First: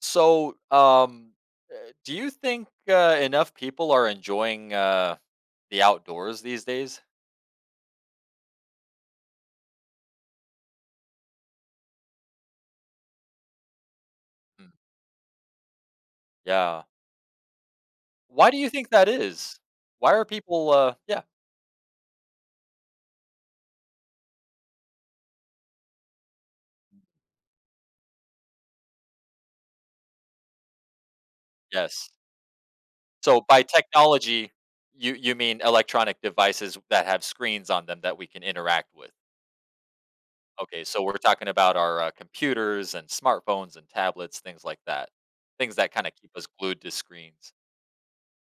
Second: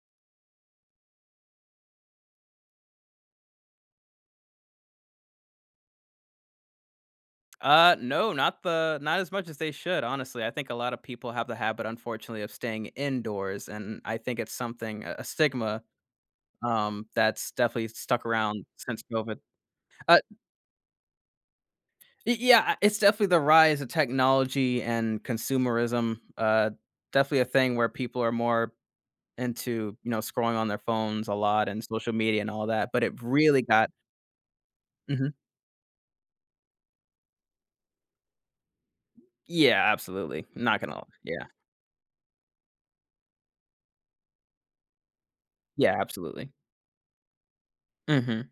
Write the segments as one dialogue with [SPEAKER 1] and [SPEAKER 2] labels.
[SPEAKER 1] So, um, uh, do you think enough people are enjoying the outdoors these days?
[SPEAKER 2] No, not the not as much as they should, honestly. I think a lot of people have the habit, unfortunately, of staying indoors, and I think it's
[SPEAKER 1] Hmm.
[SPEAKER 2] something a stigma,
[SPEAKER 1] Yeah.
[SPEAKER 2] that's definitely stuck
[SPEAKER 1] Why do
[SPEAKER 2] around
[SPEAKER 1] you think
[SPEAKER 2] since
[SPEAKER 1] that
[SPEAKER 2] COVID.
[SPEAKER 1] is? Why
[SPEAKER 2] Uh,
[SPEAKER 1] are people? Yeah.
[SPEAKER 2] y yeah, it's definitely the rise of technology and consumerism, definitely a thing where people are more into, you know, scrolling on their phones a lot and
[SPEAKER 1] Yes.
[SPEAKER 2] social media and all that, but it
[SPEAKER 1] So
[SPEAKER 2] really
[SPEAKER 1] by
[SPEAKER 2] got
[SPEAKER 1] technology, you
[SPEAKER 2] mhm.
[SPEAKER 1] you mean electronic devices that have screens on them that we can interact with?
[SPEAKER 2] Yeah, absolutely, not
[SPEAKER 1] Okay.
[SPEAKER 2] gonna
[SPEAKER 1] So we're
[SPEAKER 2] yeah.
[SPEAKER 1] talking about our computers and smartphones and tablets, things like that. Things that
[SPEAKER 2] Yeah,
[SPEAKER 1] kind of keep us
[SPEAKER 2] absolutely.
[SPEAKER 1] glued to screens.
[SPEAKER 2] Mhm.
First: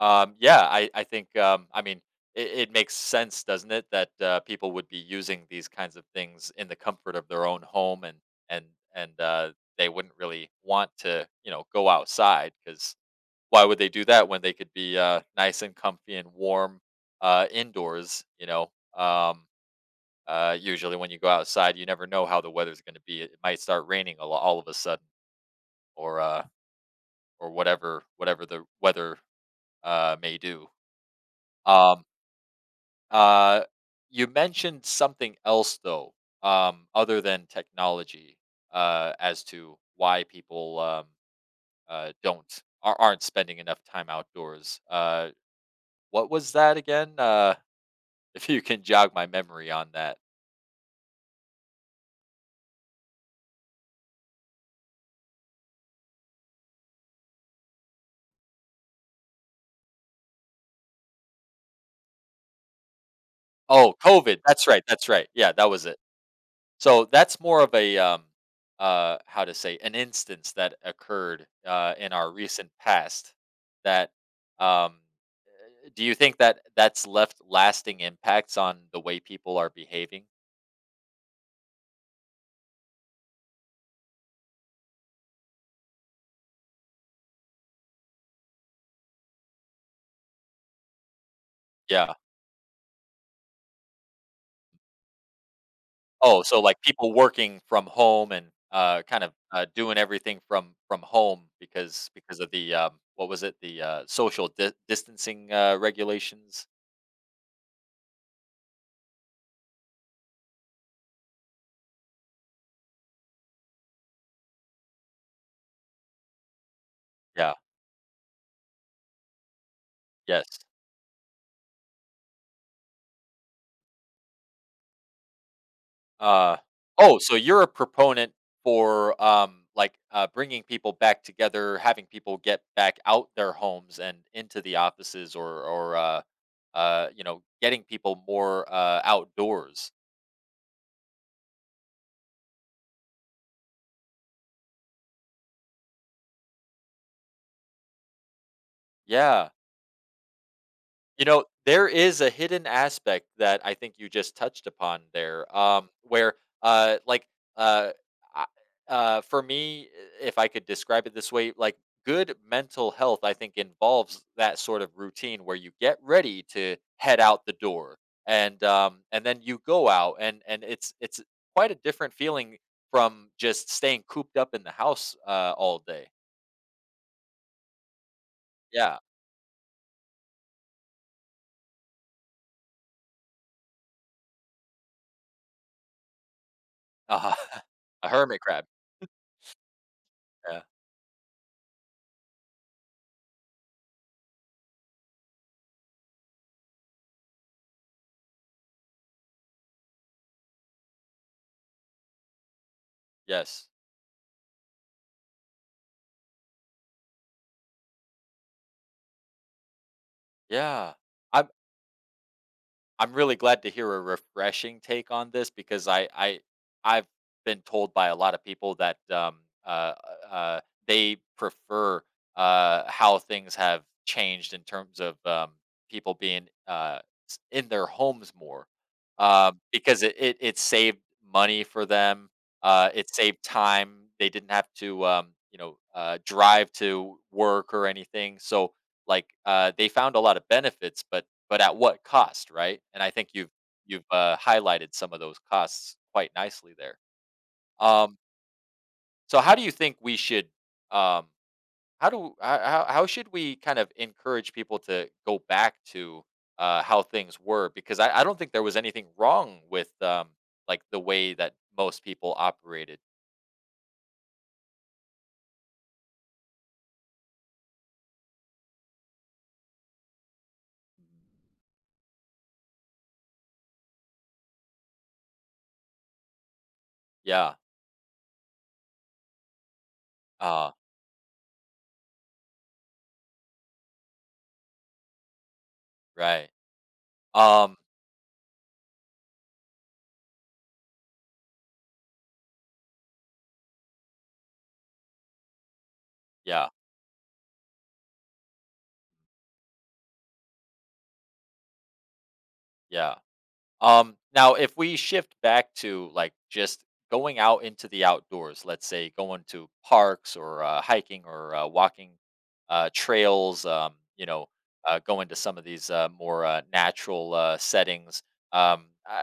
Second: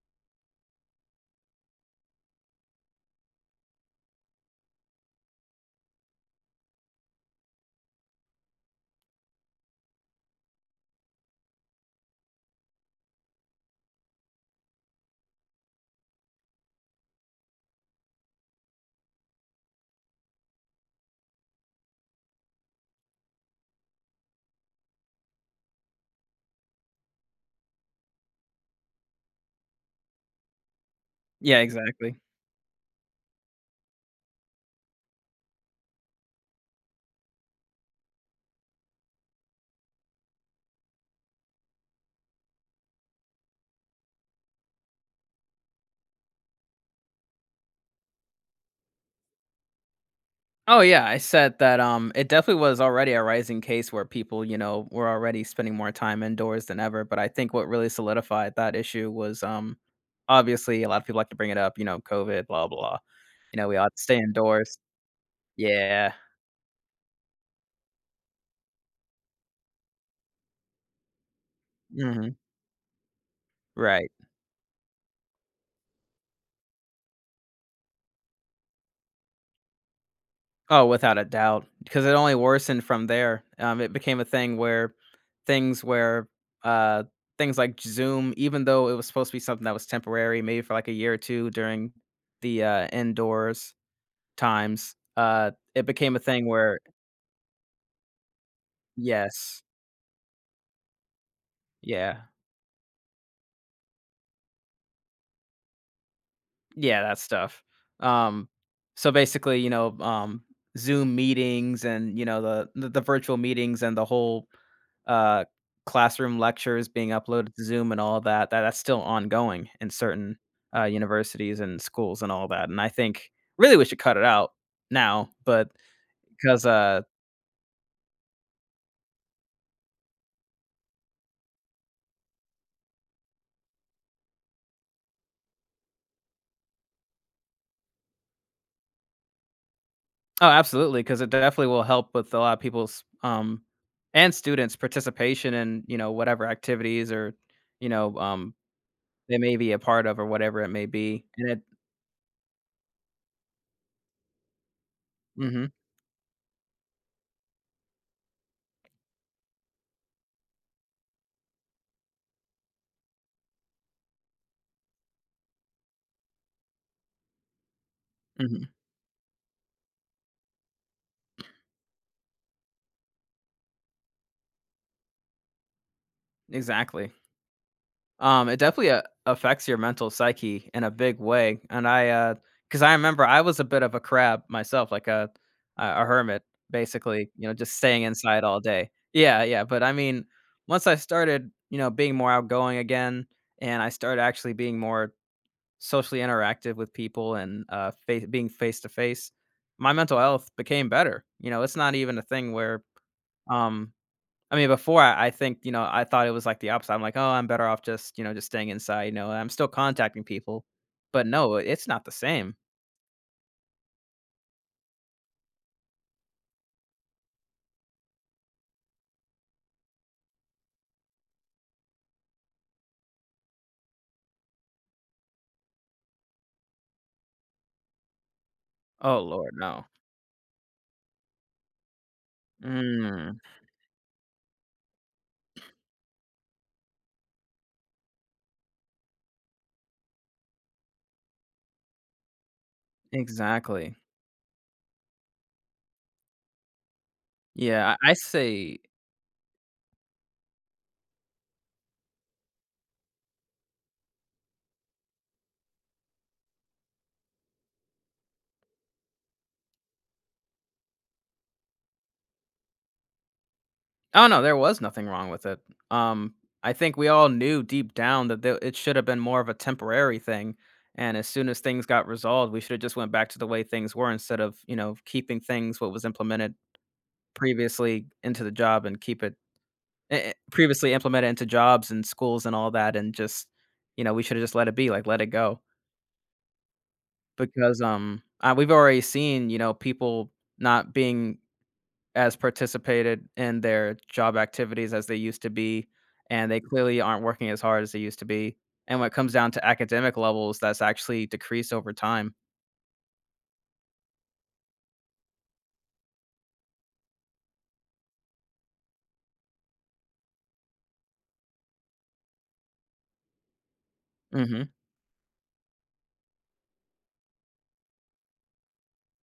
[SPEAKER 1] Yeah, I think, I mean, it makes sense, doesn't it, that people would be using these kinds of things in the comfort of their own home, and and they wouldn't really want to, go outside because why would they do that when they could be nice and comfy and warm indoors? Um, Usually when you go outside, you never know how the weather's going to be. It might start raining all of a sudden, or or whatever the weather may do.
[SPEAKER 2] Yeah,
[SPEAKER 1] Um,
[SPEAKER 2] exactly.
[SPEAKER 1] Uh, you mentioned something else though, other than technology, as to why people don't aren't spending enough time outdoors. What was that again? If you can jog my memory on that.
[SPEAKER 2] Oh yeah, I said that it definitely was already a rising case where people, you know, were already spending more time indoors than ever, but I think what really solidified that issue was obviously a lot of people like to bring it up, you know, COVID, blah blah. You know, we ought
[SPEAKER 1] Oh,
[SPEAKER 2] to stay
[SPEAKER 1] COVID. That's
[SPEAKER 2] indoors.
[SPEAKER 1] right. That's right. Yeah, that was it.
[SPEAKER 2] Yeah.
[SPEAKER 1] So that's more of a how to say an instance that occurred in
[SPEAKER 2] Hmm.
[SPEAKER 1] our recent past
[SPEAKER 2] Right.
[SPEAKER 1] that um, do you think that that's left lasting impacts on the way people are behaving?
[SPEAKER 2] Oh, without a doubt, because it only worsened from there. It became a thing where things where uh things like Zoom, even though it was supposed to be something that was temporary, maybe for like a year or two during
[SPEAKER 1] Yeah.
[SPEAKER 2] the indoors times. It became a
[SPEAKER 1] Oh,
[SPEAKER 2] thing
[SPEAKER 1] so,
[SPEAKER 2] where
[SPEAKER 1] like, people working from home and, kind of,
[SPEAKER 2] yes.
[SPEAKER 1] doing everything from home because
[SPEAKER 2] Yeah.
[SPEAKER 1] because of the, what was it? The, social di distancing, regulations?
[SPEAKER 2] Yeah, that stuff. Um, so basically, you know, Zoom meetings and, you know, the virtual meetings and the whole, uh, classroom lectures being uploaded
[SPEAKER 1] Yeah.
[SPEAKER 2] to Zoom and all that, that's still ongoing in certain,
[SPEAKER 1] Yes.
[SPEAKER 2] universities and schools and all that, and I think really we should cut it out now, but
[SPEAKER 1] Uh,
[SPEAKER 2] 'cause.
[SPEAKER 1] oh, so you're a proponent for, like, bringing people back together, having people get back out their homes and into the offices or, you know, getting people more, outdoors.
[SPEAKER 2] Oh, absolutely! Because it definitely will help with a lot of people's, and students' participation in, you know, whatever activities or, you know, they
[SPEAKER 1] Yeah.
[SPEAKER 2] may be a part of or whatever it may be,
[SPEAKER 1] You know,
[SPEAKER 2] and it
[SPEAKER 1] there is a hidden aspect that I think you just touched upon there,
[SPEAKER 2] mhm,
[SPEAKER 1] where, like, uh, I for me, if I could describe it this way, like, good mental health, I think, involves that sort of routine where you get ready to head out the door,
[SPEAKER 2] mhm,
[SPEAKER 1] and then you go out, and it's quite a different feeling from just staying cooped up in the house, all day.
[SPEAKER 2] exactly. It definitely
[SPEAKER 1] Yeah.
[SPEAKER 2] a affects your mental psyche in a big way, and I remember I was a bit of a crab myself, like a hermit, basically,
[SPEAKER 1] uh
[SPEAKER 2] you know, just staying
[SPEAKER 1] A hermit
[SPEAKER 2] inside all
[SPEAKER 1] crab.
[SPEAKER 2] day. Yeah, yeah, but I mean,
[SPEAKER 1] Yeah.
[SPEAKER 2] once I started, you know, being more outgoing again, and I started actually being more socially interactive with people and, face being face to face, my mental health became better, you know, it's not even a thing where,
[SPEAKER 1] Yes.
[SPEAKER 2] um I mean, before I think, you know, I thought it was like the opposite. I'm like, "Oh, I'm better off just, you know, just staying inside," you know, I'm still contacting people,
[SPEAKER 1] Yeah.
[SPEAKER 2] but
[SPEAKER 1] I
[SPEAKER 2] no, it's not the same.
[SPEAKER 1] I'm really glad to hear a refreshing take on this because I've been told by a lot of people that uh uh they prefer how things have changed in terms of people being in their homes more
[SPEAKER 2] Oh lord, no.
[SPEAKER 1] because it saved money for them it
[SPEAKER 2] Mm,
[SPEAKER 1] saved time they didn't have to drive to work or anything so like they found a lot of benefits but at what cost, right? And I think you've
[SPEAKER 2] exactly.
[SPEAKER 1] you've, uh, highlighted some of those costs quite nicely there.
[SPEAKER 2] Yeah, I
[SPEAKER 1] Um,
[SPEAKER 2] say
[SPEAKER 1] so how do you think we should, um how do ho how should we kind of encourage people to go back to, how things were? Because I don't think there was anything wrong with, like, the way that most people operated.
[SPEAKER 2] oh, no, there was nothing wrong with it. Um, I think we all knew deep down that the it should have been more of a temporary thing, and as soon as things got resolved, we should have just went back to the way things were instead of, you know, keeping things what was implemented
[SPEAKER 1] Yeah.
[SPEAKER 2] previously into the job and keep it
[SPEAKER 1] Uh,
[SPEAKER 2] previously implement it into jobs and schools and all that, and just, you know, we shoulda just let it be, like, let it go.
[SPEAKER 1] right. Um,
[SPEAKER 2] Because, we've already seen, you know, people not being as participated in their job activities as they used to be, and they
[SPEAKER 1] yeah,
[SPEAKER 2] clearly aren't working as hard as they used to be. And when it comes down to academic levels, that's actually decreased over time.
[SPEAKER 1] yeah. Now, if we shift back to like just going out into the outdoors, let's say going to parks or hiking or walking trails, you know,
[SPEAKER 2] Mhm,
[SPEAKER 1] going to some of these more natural settings. Um, I,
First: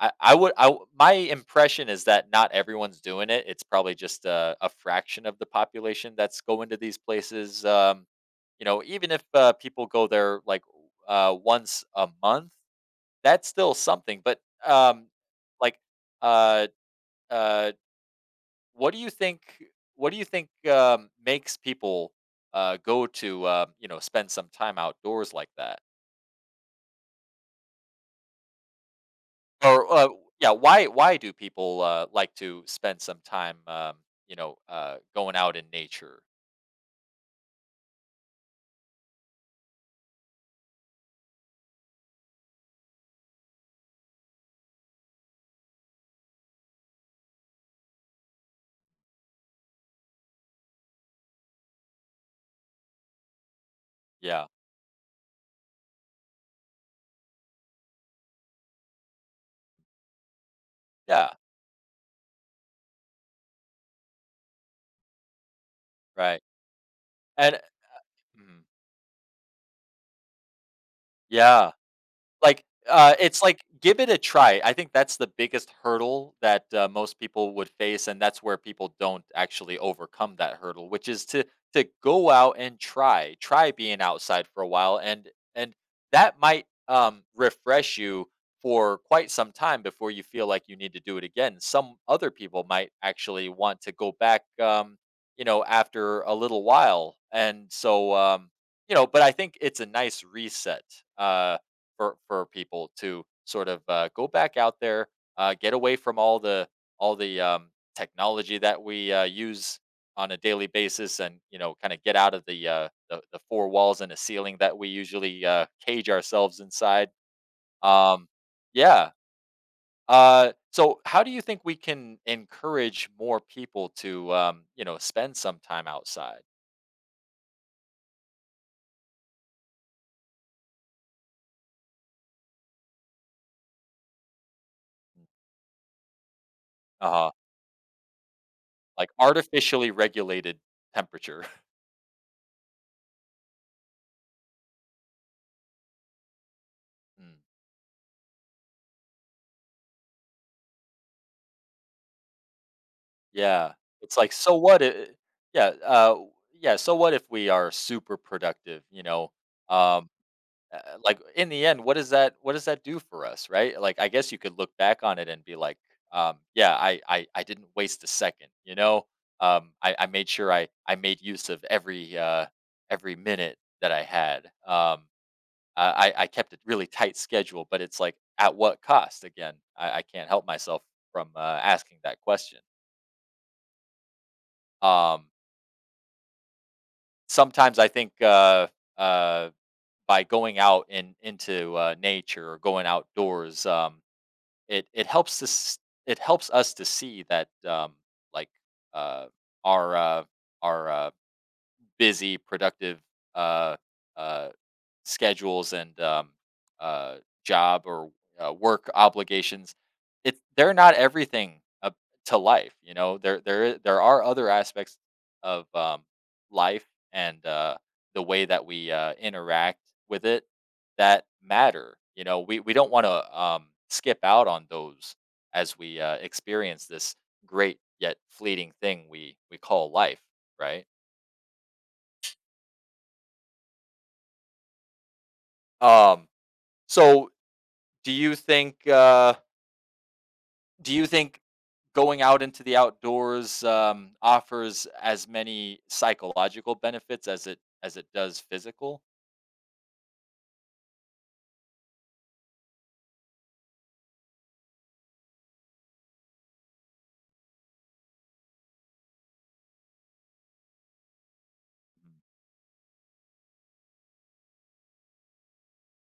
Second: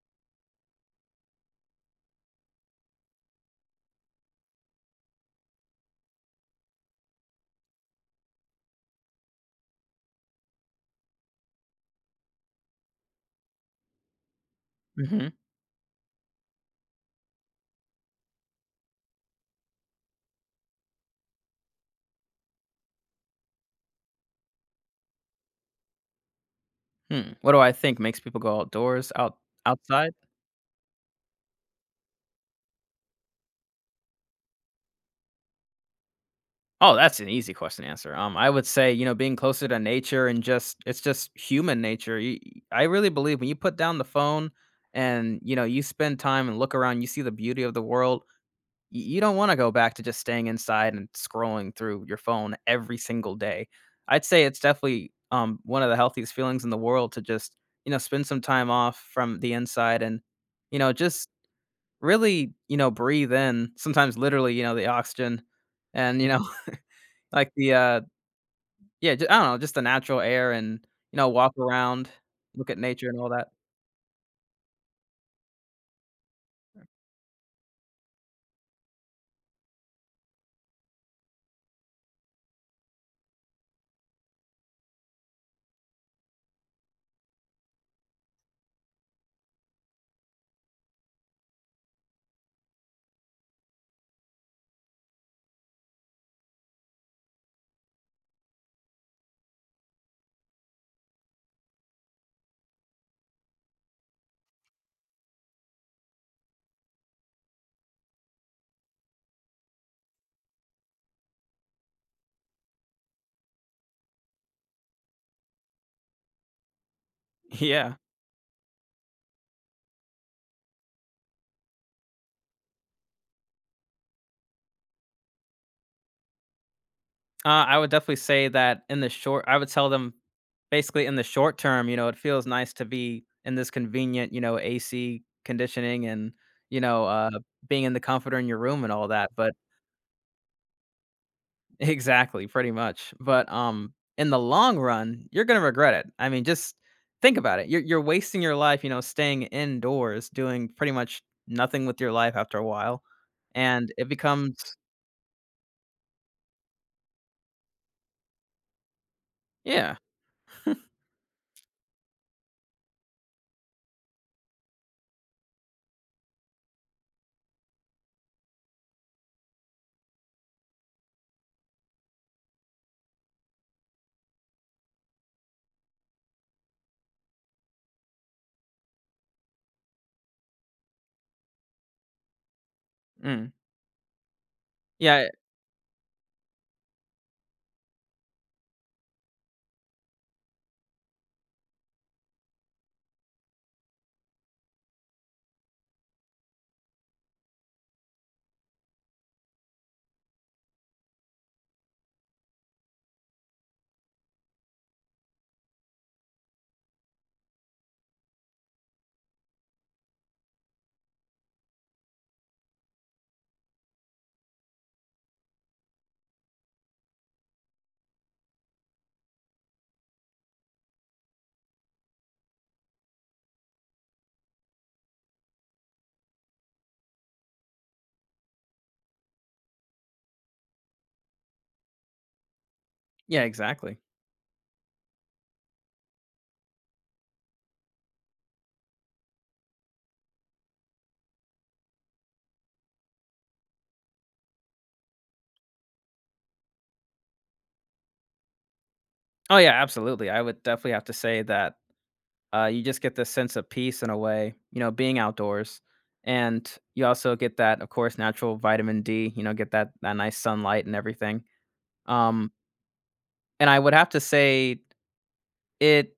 [SPEAKER 1] I would, I, w- My impression is that not everyone's doing it. It's probably just a fraction of the population that's going to these places. You know, even if people go there like once a month that's still something, but, um,
[SPEAKER 2] mhm,
[SPEAKER 1] like, uh, uh, what do you think makes people, go to, you know, spend some time outdoors like that?
[SPEAKER 2] hmm. What do I think makes people go outdoors,
[SPEAKER 1] Or, uh
[SPEAKER 2] outside?
[SPEAKER 1] yeah, why do people, like to spend some time, you know, going out in nature?
[SPEAKER 2] Oh, that's an easy question to answer. I would say, you know, being closer to nature and just it's just human nature. You, I really believe when you put down the phone and you know you spend time and look around, you see the beauty of the world. You don't want to go back to just staying inside and scrolling through your phone every single day. I'd say
[SPEAKER 1] Yeah.
[SPEAKER 2] it's definitely one of the healthiest feelings in the world to just you know spend some time off from the inside and you know just
[SPEAKER 1] Yeah,
[SPEAKER 2] really you know breathe in. Sometimes literally, you know, the oxygen and you
[SPEAKER 1] right,
[SPEAKER 2] know like
[SPEAKER 1] and
[SPEAKER 2] the
[SPEAKER 1] mhm.
[SPEAKER 2] yeah, ju I don't know, just the natural air and, you know, walk
[SPEAKER 1] Yeah.
[SPEAKER 2] around,
[SPEAKER 1] Like,
[SPEAKER 2] look at nature and all
[SPEAKER 1] it's
[SPEAKER 2] that.
[SPEAKER 1] like, give it a try. I think that's the biggest hurdle that, most people would face, and that's where people don't actually overcome that hurdle, which is to go out and try. Try being outside for a while, and that might, refresh you for quite some time before you feel like you need to do it again. Some other people might actually want to go back, you know, after a little while, and so, you know, but I think it's a nice reset, uh for people to sort of go back out there, get away from all the technology that we use on a daily basis, and you know, kind of get out of the, the four walls and a ceiling that we usually cage ourselves inside.
[SPEAKER 2] Yeah.
[SPEAKER 1] Um, yeah. So, how do you think we can encourage more people to, you know, spend some time outside?
[SPEAKER 2] I would definitely say that in the short I would tell them basically in the short term, you know, it feels nice to be in this convenient, you know, AC conditioning and, you know,
[SPEAKER 1] Uh huh.
[SPEAKER 2] being in the comforter in your room and all
[SPEAKER 1] Like
[SPEAKER 2] that, but
[SPEAKER 1] artificially regulated temperature.
[SPEAKER 2] exactly, pretty much. But in the long run, you're gonna regret it. I mean, just think
[SPEAKER 1] Mm.
[SPEAKER 2] about it. You're wasting your life, you know, staying indoors, doing pretty much nothing with your life after a while,
[SPEAKER 1] Yeah.
[SPEAKER 2] and it
[SPEAKER 1] It's like, so
[SPEAKER 2] becomes
[SPEAKER 1] what I yeah, yeah, so what if we are super productive, you know?
[SPEAKER 2] yeah,
[SPEAKER 1] Um, uh, like in the end, what does that do for us, right? Like I guess you could look back on it and be like, yeah, I didn't waste a second, you know? I made sure I made use of every minute that I had. I kept a really tight schedule, but it's like at what cost? Again, I can't help myself from asking that question.
[SPEAKER 2] mm, yeah,
[SPEAKER 1] Um Sometimes I think, uh, by going out in into, nature or going outdoors, it it helps to s it helps us to see that, like, uh, our, our, uh busy, productive uh, uh, schedules and uh, job or work obligations, it they're not everything to life. You know, there are other aspects of life and the way that we interact with it that matter. You know, we don't want to skip out on those as we experience this great yet fleeting thing we call life, right?
[SPEAKER 2] yeah, exactly.
[SPEAKER 1] Um, So, do you think do you think going out into the outdoors offers as many psychological benefits as it does physical?
[SPEAKER 2] Oh yeah, absolutely. I would definitely have to say that you just get this sense of peace in a way, you know, being outdoors, and you also get that, of course, natural vitamin D. You know, get that nice sunlight and everything.
[SPEAKER 1] Mhm.
[SPEAKER 2] Um, and I would have to say it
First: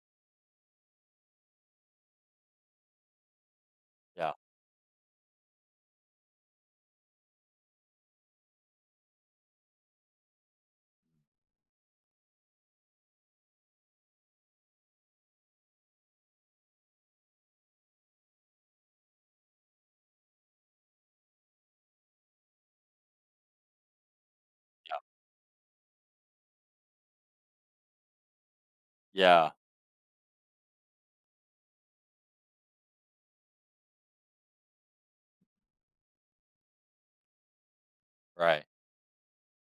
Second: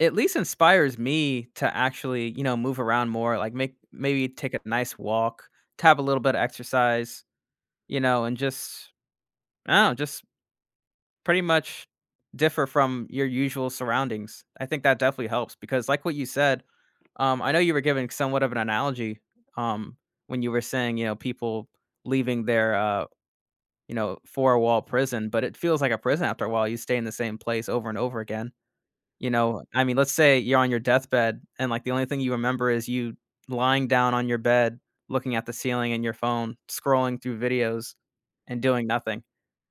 [SPEAKER 2] at least inspires me to actually, you know, move around more, like, make maybe
[SPEAKER 1] Yeah.
[SPEAKER 2] take a nice walk, to have a little bit of exercise, you know, and just I don't know, just pretty much differ from your usual surroundings. I think that definitely helps because like what you said, I know you were giving somewhat of an analogy, um, when you were saying, you know, people leaving their, you know, four-wall prison, but it feels like a prison after a while, you stay in the same place over and over again. You
[SPEAKER 1] Yeah.
[SPEAKER 2] know, I mean, let's say you're on your deathbed and, like, the only thing you remember is you lying down on your bed, looking at the ceiling and your phone, scrolling through videos and
[SPEAKER 1] Right.
[SPEAKER 2] doing nothing.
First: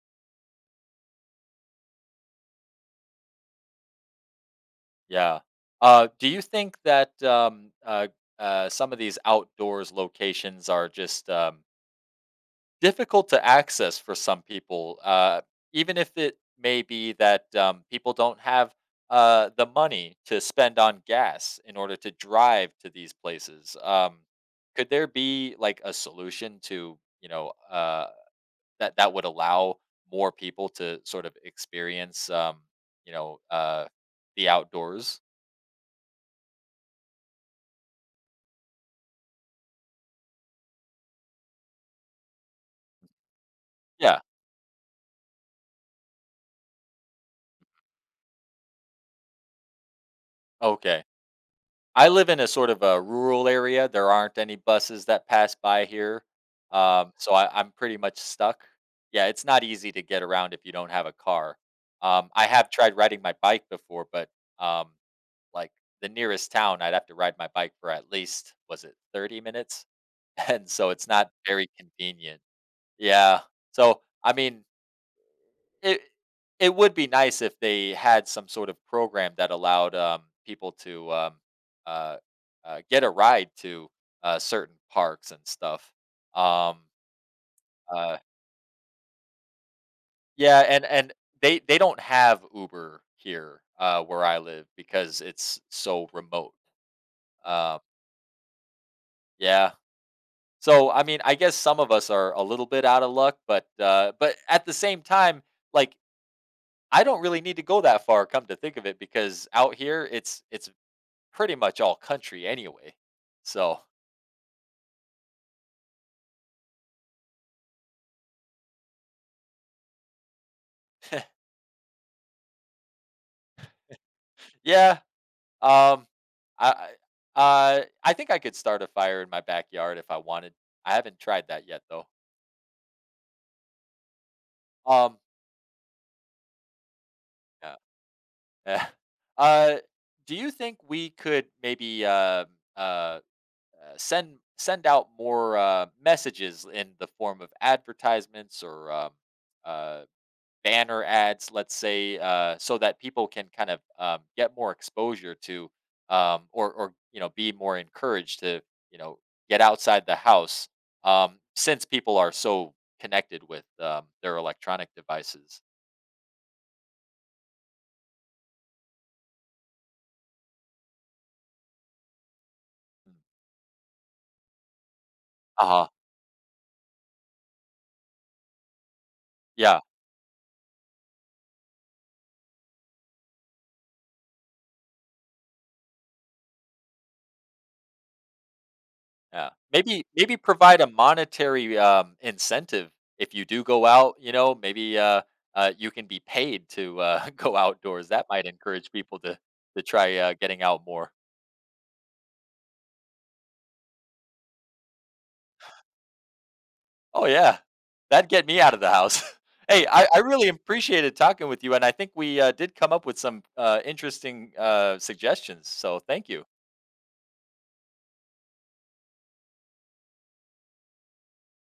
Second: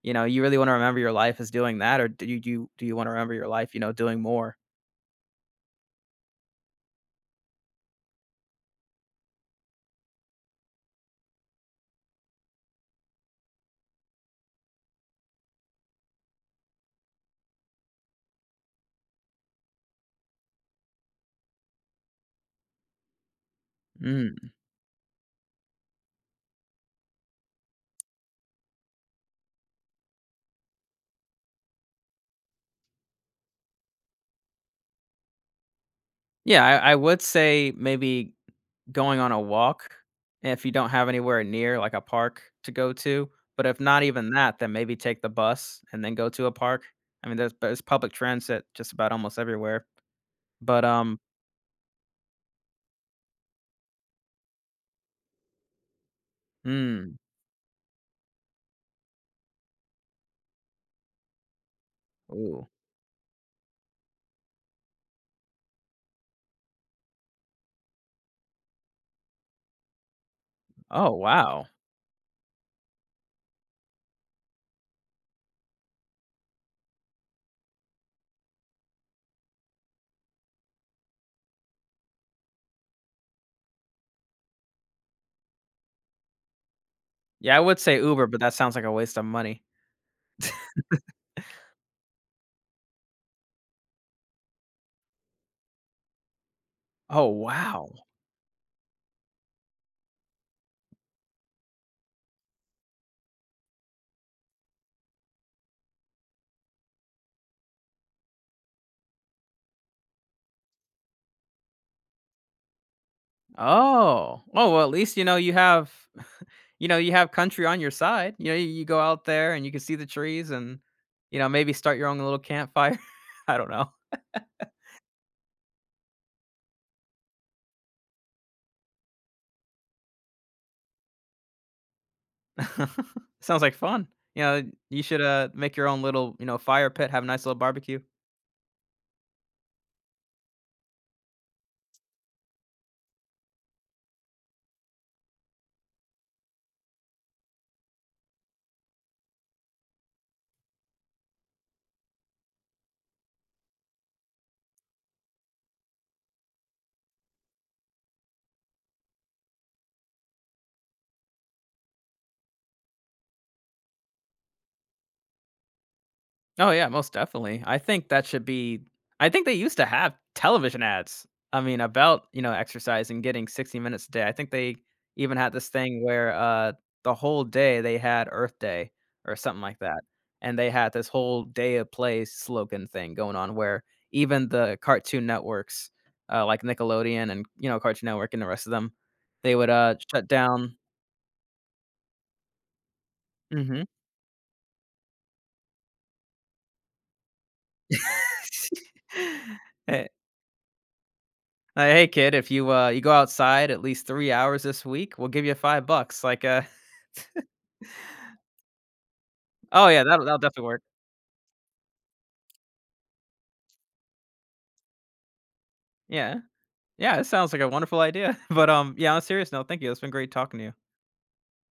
[SPEAKER 2] You know, you really wanna remember your life as doing that, or do you do you wanna remember your life, you know, doing more?
[SPEAKER 1] Yeah. Do you think that some of these outdoors locations are just difficult to access for some people, even if it may be that people don't have the money to spend on gas in order to drive to these places.
[SPEAKER 2] Mm.
[SPEAKER 1] Could there be like a solution to you know that that would allow more people to sort of experience you know the outdoors?
[SPEAKER 2] Yeah, I would say maybe going on a walk if you don't have anywhere near, like, a park to go to, but if not
[SPEAKER 1] Yeah.
[SPEAKER 2] even that, then maybe take the bus and then go to a park. I mean, there's public transit just about almost everywhere. But,
[SPEAKER 1] Okay. I live in a sort of a rural area. There aren't any buses that pass by here,
[SPEAKER 2] mm,
[SPEAKER 1] so I'm pretty much stuck. Yeah, it's not easy to get around if you don't have a car. I
[SPEAKER 2] ooh.
[SPEAKER 1] have tried riding my bike before, but um, like the nearest town, I'd have to ride my bike for at least was it 30 minutes, and so it's
[SPEAKER 2] Oh,
[SPEAKER 1] not
[SPEAKER 2] wow.
[SPEAKER 1] very convenient. Yeah. So I mean, it it would be nice if they had some sort of program that allowed, people to, uh, get a ride to, certain parks and stuff. Um,
[SPEAKER 2] Yeah, I would say
[SPEAKER 1] uh
[SPEAKER 2] Uber, but that sounds like a waste of money.
[SPEAKER 1] yeah, and they don't have Uber here, where I live because it's so remote.
[SPEAKER 2] Oh,
[SPEAKER 1] Um,
[SPEAKER 2] wow.
[SPEAKER 1] yeah. So, I mean, I guess some of us are a little bit out of luck, but at the same time, like, I don't really need to go that far, come to think of it, because out here, it's pretty much all country anyway. So,
[SPEAKER 2] Oh. Oh, well, at least, you know, you have you know, you have country on your side. You know, you go out there and you can see the trees and, you know, maybe start your own little campfire. I don't know.
[SPEAKER 1] yeah, um, I I- I think I could start a fire in my backyard if I wanted. I haven't tried that yet though.
[SPEAKER 2] Sounds like fun. You know, you
[SPEAKER 1] Um,
[SPEAKER 2] should, make your own little, you know, fire pit, have a nice little
[SPEAKER 1] yeah.
[SPEAKER 2] barbecue.
[SPEAKER 1] Yeah. Uh, do you think we could maybe uh, uh, send out more messages in the form of advertisements or uh, banner ads, let's say, so that people can kind of get more exposure to, or you know, be more encouraged to you know get outside the house, since people are so connected with their electronic devices.
[SPEAKER 2] Oh, yeah, most definitely. I think that should be I think they used to have television ads, I mean, about, you know, exercise and getting 60 minutes a day. I think they even had
[SPEAKER 1] Uh
[SPEAKER 2] this
[SPEAKER 1] huh.
[SPEAKER 2] thing where, the whole day they had Earth Day or something like
[SPEAKER 1] Yeah.
[SPEAKER 2] that, and they had this whole day of play slogan thing going on where even the Cartoon Networks, like Nickelodeon and, you know, Cartoon Network and the rest of them,
[SPEAKER 1] Yeah.
[SPEAKER 2] they would, shut
[SPEAKER 1] Maybe
[SPEAKER 2] down
[SPEAKER 1] provide a monetary incentive if you do
[SPEAKER 2] mhm.
[SPEAKER 1] go out. You know, maybe you can be paid to go outdoors. That might encourage people to try getting out more.
[SPEAKER 2] Hey kid, if you go outside at least 3 hours this week, we'll give you $5. Like
[SPEAKER 1] Oh, yeah. That'd get me out of the house.
[SPEAKER 2] oh
[SPEAKER 1] Hey,
[SPEAKER 2] yeah,
[SPEAKER 1] I
[SPEAKER 2] that'll
[SPEAKER 1] really
[SPEAKER 2] definitely work.
[SPEAKER 1] appreciated talking with you, and I think we, did come up with some, interesting, suggestions, so thank
[SPEAKER 2] Yeah.
[SPEAKER 1] you.
[SPEAKER 2] Yeah, it sounds like a wonderful idea. But yeah, on a serious note, thank you. It's been great talking to you.